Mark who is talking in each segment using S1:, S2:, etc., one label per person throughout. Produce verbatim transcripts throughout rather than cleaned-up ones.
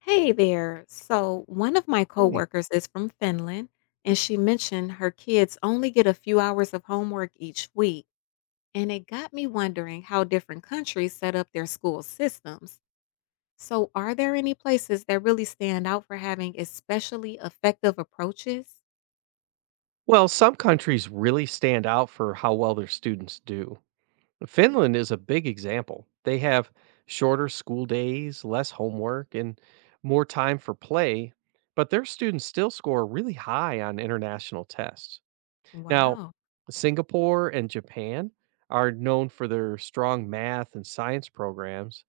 S1: Hey there. So, one of my
S2: Okay.
S1: coworkers is from Finland,
S2: Hmm.
S1: and she mentioned her kids only get a few hours of homework each week. And it got me wondering how different countries set up their school systems. So, are there any places that really stand out for having especially effective approaches?
S2: Well, some countries really stand out for how well their students do. Finland is a big example. They have shorter school days, less homework, and more time for play, but their students still score really high on international tests. Now,
S1: Wow,
S2: Singapore and Japan are known for their strong math and science programs,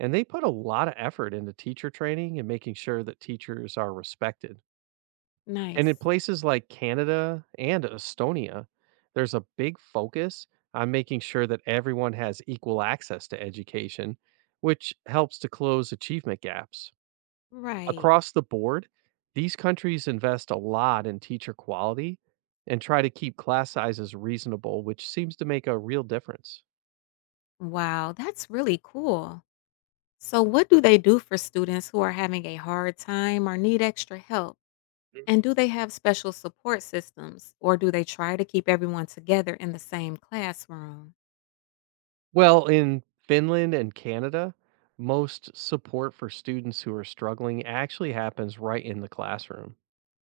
S2: and they put a lot of effort into teacher training and making sure that teachers are respected. And in
S1: nice.
S2: places like Canada and Estonia, there's a big focus on making sure that everyone has equal access to education, which helps to close achievement gaps.
S1: Right.
S2: Across the board, these countries invest a lot in teacher quality and try to keep class sizes reasonable, which seems to make a real difference.
S1: Wow, that's really cool. So, what do they do for students who are having a hard time or need extra help?
S2: Mm.
S1: And do they have special support systems or do they try to keep everyone together in the same classroom?
S2: Well, in Finland and Canada, most support for students who are struggling actually happens right in the classroom.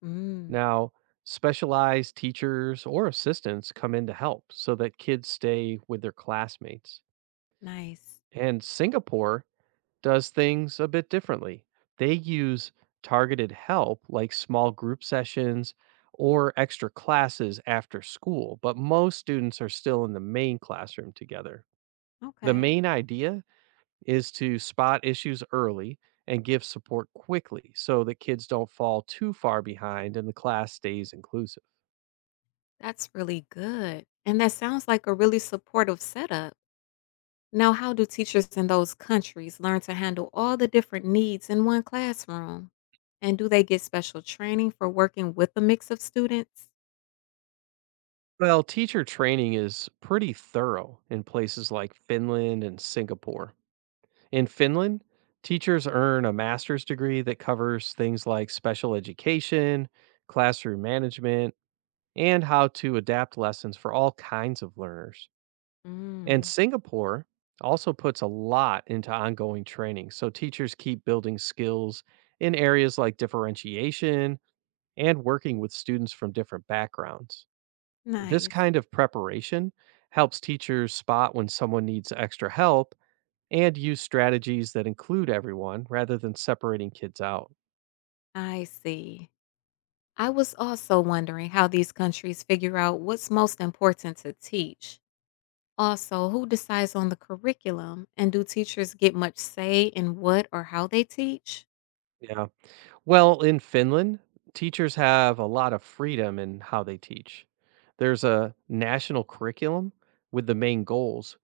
S1: Mm,
S2: Now, specialized teachers or assistants come in to help so that kids stay with their classmates.
S1: nice.
S2: And Singapore does things a bit differently. They use targeted help like small group sessions or extra classes after school, but most students are still in the main classroom together. The
S1: Okay.
S2: main idea is to spot issues early and give support quickly so that kids don't fall too far behind and the class stays inclusive.
S1: That's really good. And that sounds like a really supportive setup. Now, how do teachers in those countries learn to handle all the different needs in one classroom? And do they get special training for working with a mix of students?
S2: Well, teacher training is pretty thorough in places like Finland and Singapore. In Finland, teachers earn a master's degree that covers things like special education, classroom management, and how to adapt lessons for all kinds of learners. And
S1: Mm,
S2: Singapore also puts a lot into ongoing training, so teachers keep building skills in areas like differentiation and working with students from different backgrounds. This
S1: nice.
S2: kind of preparation helps teachers spot when someone needs extra help and use strategies that include everyone rather than separating kids out.
S1: I see. I was also wondering how these countries figure out what's most important to teach. Also, who decides on the curriculum and do teachers get much say in what or how they teach?
S2: Yeah. Well, in Finland, teachers have a lot of freedom in how they teach. There's a national curriculum with the main goals,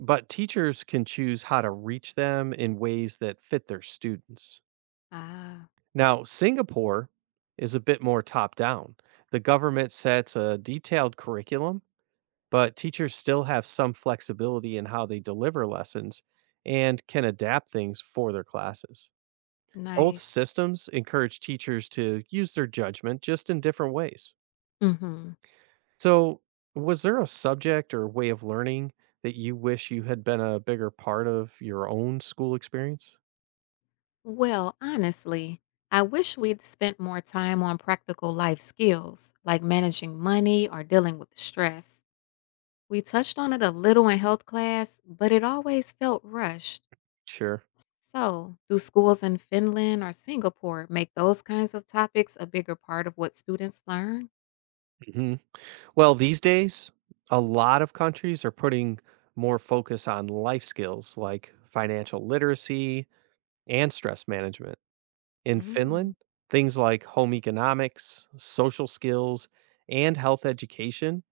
S2: but teachers can choose how to reach them in ways that fit their students.
S1: Ah,
S2: Now, Singapore is a bit more top down. The government sets a detailed curriculum but teachers still have some flexibility in how they deliver lessons and can adapt things for their classes. Both
S1: nice.
S2: systems encourage teachers to use their judgment just in different ways.
S1: Mhm.
S2: So, was there a subject or way of learning that you wish you had been a bigger part of your own school experience?
S1: Well, honestly, I wish we'd spent more time on practical life skills like managing money or dealing with stress. We touched on it a little in health class, but it always felt rushed.
S2: Sure.
S1: So, do schools in Finland or Singapore make those kinds of topics a bigger part of what students learn?
S2: hmm Well, these days, a lot of countries are putting more focus on life skills like financial literacy and stress management. In
S1: Mm.
S2: Finland, things like home economics, social skills, and health education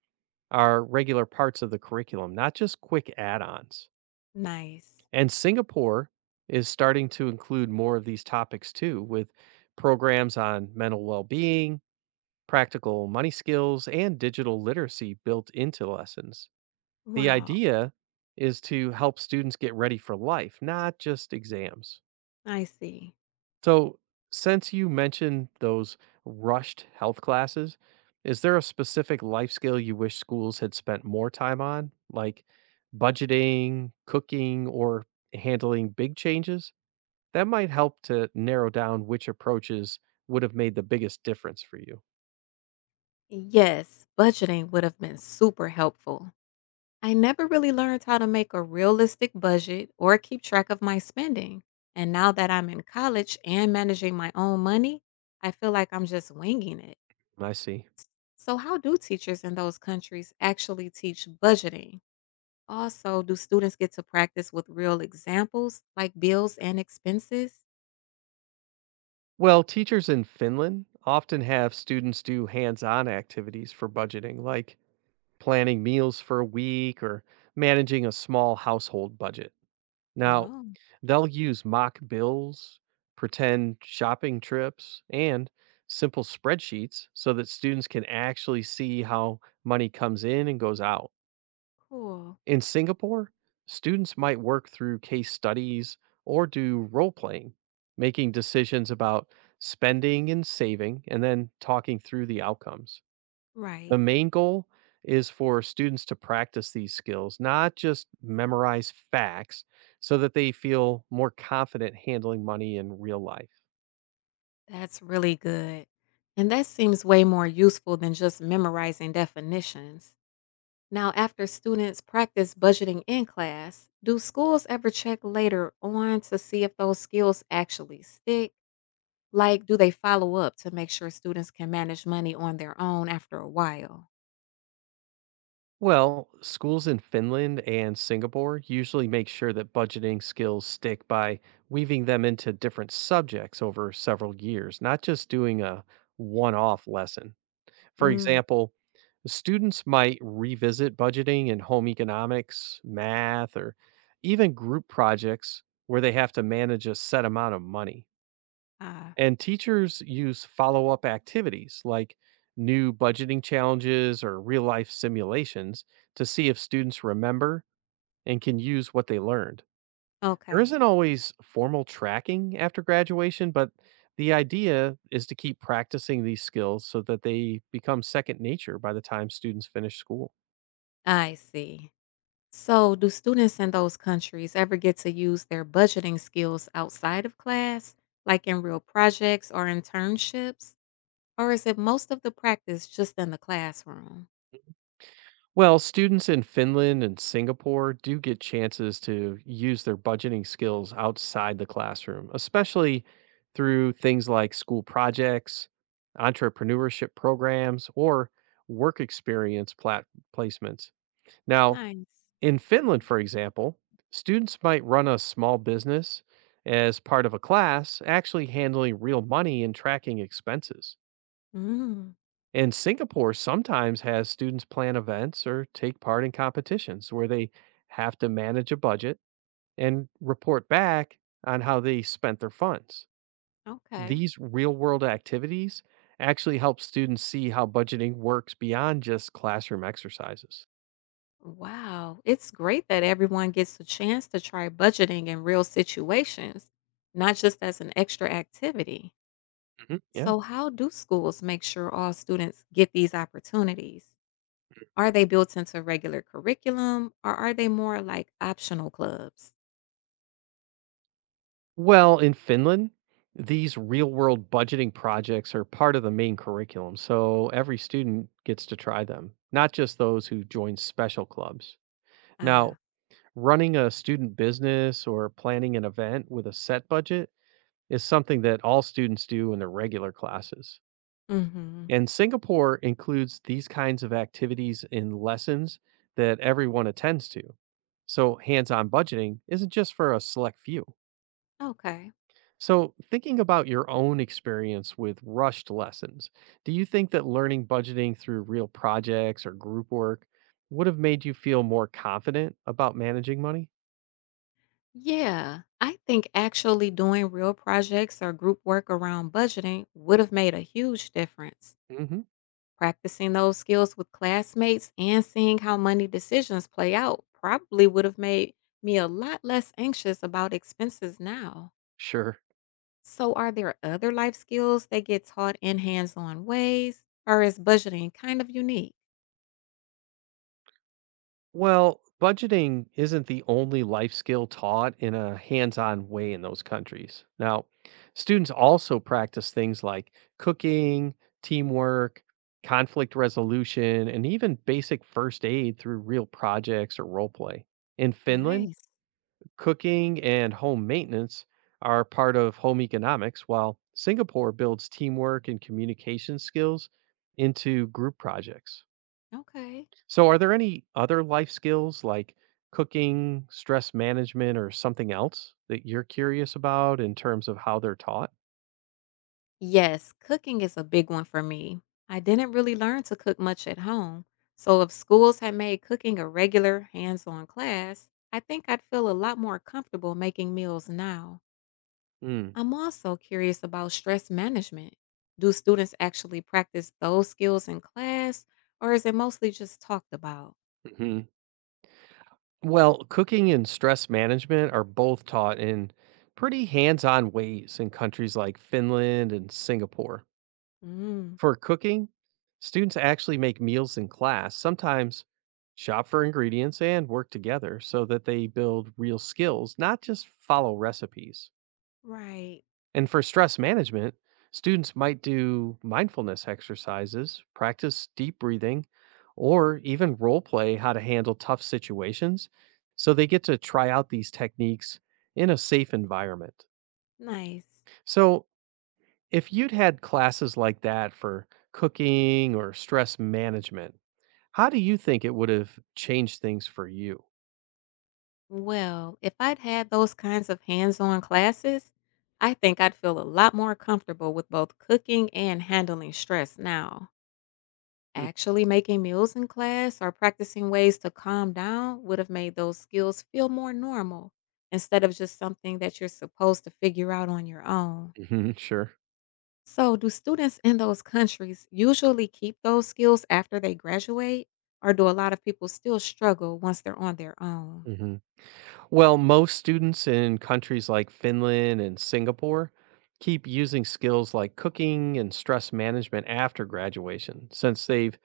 S2: are regular parts of the curriculum, not just quick add ons.
S1: Nice.
S2: And Singapore is starting to include more of these topics too, with programs on mental well being, practical money skills, and digital literacy built into lessons. The
S1: Wow,
S2: idea is to help students get ready for life, not just exams.
S1: I see.
S2: So, since you mentioned those rushed health classes, is there a specific life skill you wish schools had spent more time on, like budgeting, cooking, or handling big changes? That might help to narrow down which approaches would have made the biggest difference for you.
S1: Yes, budgeting would have been super helpful. I never really learned how to make a realistic budget or keep track of my spending. And now that I'm in college and managing my own money, I feel like I'm just winging it.
S2: I see.
S1: So, how do teachers in those countries actually teach budgeting? Also, do students get to practice with real examples like bills and expenses?
S2: Well, teachers in Finland often have students do hands on activities for budgeting, like planning meals for a week or managing a small household budget. Now,
S1: Oh,
S2: they'll use mock bills, pretend shopping trips, and simple spreadsheets so that students can actually see how money comes in and goes out.
S1: cool.
S2: In Singapore, students might work through case studies or do role playing, making decisions about spending and saving, and then talking through the outcomes. The
S1: Right.
S2: main goal is for students to practice these skills, not just memorize facts, so that they feel more confident handling money in real life.
S1: That's really good. And that seems way more useful than just memorizing definitions. Now, after students practice budgeting in class, do schools ever check later on to see if those skills actually stick? Like, do they follow up to make sure students can manage money on their own after a while?
S2: Well, schools in Finland and Singapore usually make sure that budgeting skills stick by weaving them into different subjects over several years, not just doing a one off lesson. For
S1: Mm,
S2: example, students might revisit budgeting in home economics, math, or even group projects where they have to manage a set amount of money.
S1: ah,
S2: And teachers use follow up activities like new budgeting challenges or real life simulations to see if students remember and can use what they learned. There
S1: okay.
S2: isn't always formal tracking after graduation, but the idea is to keep practicing these skills so that they become second nature by the time students finish school.
S1: I see. So, do students in those countries ever get to use their budgeting skills outside of class, like in real projects or internships? Or is it most of the practice just in the classroom?
S2: Well, students in Finland and Singapore do get chances to use their budgeting skills outside the classroom, especially through things like school projects, entrepreneurship programs, or work experience plat- placements. Now,
S1: Nice.
S2: In Finland, for example, students might run a small business as part of a class, actually handling real money and tracking expenses.
S1: Mm,
S2: And Singapore sometimes has students plan events or take part in competitions where they have to manage a budget and report back on how they spent their funds.
S1: okay.
S2: These real world activities actually help students see how budgeting works beyond just classroom exercises.
S1: Wow. It's great that everyone gets a chance to try budgeting in real situations, not just as an extra activity.
S2: hmm Yeah.
S1: So, how do schools make sure all students get these opportunities? Are they built into regular curriculum or are they more like optional clubs?
S2: Well, in Finland, these real world budgeting projects are part of the main curriculum, so every student gets to try them, not just those who join special clubs.
S1: Ah,
S2: Now, running a student business or planning an event with a set budget is something that all students do in their regular classes.
S1: hmm
S2: And Singapore includes these kinds of activities in lessons that everyone attends to. So, hands on budgeting isn't just for a select few.
S1: okay.
S2: So, thinking about your own experience with rushed lessons, do you think that learning budgeting through real projects or group work would have made you feel more confident about managing money?
S1: Yeah, I think actually doing real projects or group work around budgeting would have made a huge difference.
S2: hmm
S1: Practicing those skills with classmates and seeing how money decisions play out probably would have made me a lot less anxious about expenses now.
S2: Sure.
S1: So, are there other life skills that get taught in hands on ways, or is budgeting kind of unique?
S2: Well, budgeting isn't the only life skill taught in a hands on way in those countries. Now, students also practice things like cooking, teamwork, conflict resolution, and even basic first aid through real projects or role play. In Finland,
S1: Nice.
S2: Cooking and home maintenance are part of home economics, while Singapore builds teamwork and communication skills into group projects.
S1: Okay.
S2: So, are there any other life skills like cooking, stress management, or something else that you're curious about in terms of how they're taught?
S1: Yes, cooking is a big one for me. I didn't really learn to cook much at home. So if schools had made cooking a regular hands-on class, I think I'd feel a lot more comfortable making meals now. I'm also curious about stress management. Do students actually practice those skills in class, or is it mostly just talked about?
S2: Mm-hmm. Well, cooking and stress management are both taught in pretty hands on ways in countries like Finland and Singapore.
S1: Mm,
S2: For cooking, students actually make meals in class, sometimes shop for ingredients and work together so that they build real skills, not just follow recipes.
S1: right.
S2: And for stress management, students might do mindfulness exercises, practice deep breathing, or even role play how to handle tough situations so they get to try out these techniques in a safe environment.
S1: Nice.
S2: So, if you'd had classes like that for cooking or stress management, How do you think it would have changed things for you?
S1: Well, if I'd had those kinds of hands-on classes, I think I'd feel a lot more comfortable with both cooking and handling stress now. Actually making meals in class or practicing ways to calm down would have made those skills feel more normal instead of just something that you're supposed to figure out on your own.
S2: Mm-hmm, sure.
S1: So, do students in those countries usually keep those skills after they graduate, or do a lot of people still struggle once they're on their own?
S2: hmm Well, most students in countries like Finland and Singapore keep using skills like cooking and stress management after graduation since they've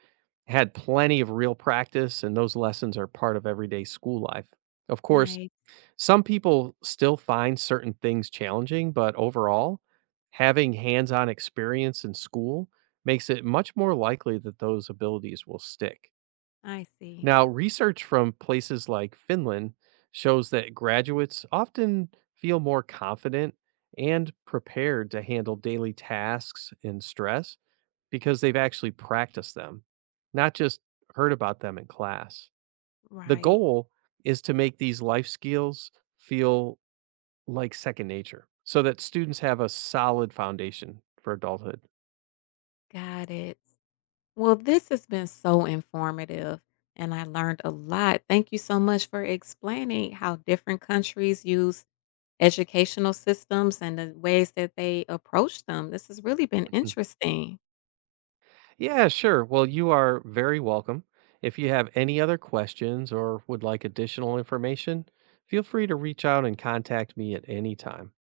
S2: had plenty of real practice and those lessons are part of everyday school life. Of course,
S1: Nice.
S2: Some people still find certain things challenging, but overall, having hands on experience in school makes it much more likely that those abilities will stick.
S1: I see.
S2: Now, research from places like Finland shows that graduates often feel more confident and prepared to handle daily tasks and stress because they've actually practiced them, not just heard about them in class. The
S1: Right.
S2: goal is to make these life skills feel like second nature so that students have a solid foundation for adulthood.
S1: Got it. Well, this has been so informative and I learned a lot. Thank you so much for explaining how different countries use educational systems and the ways that they approach them. This has really been
S2: Mhm.
S1: interesting.
S2: Yeah, sure. Well, you are very welcome. If you have any other questions or would like additional information, feel free to reach out and contact me at any time.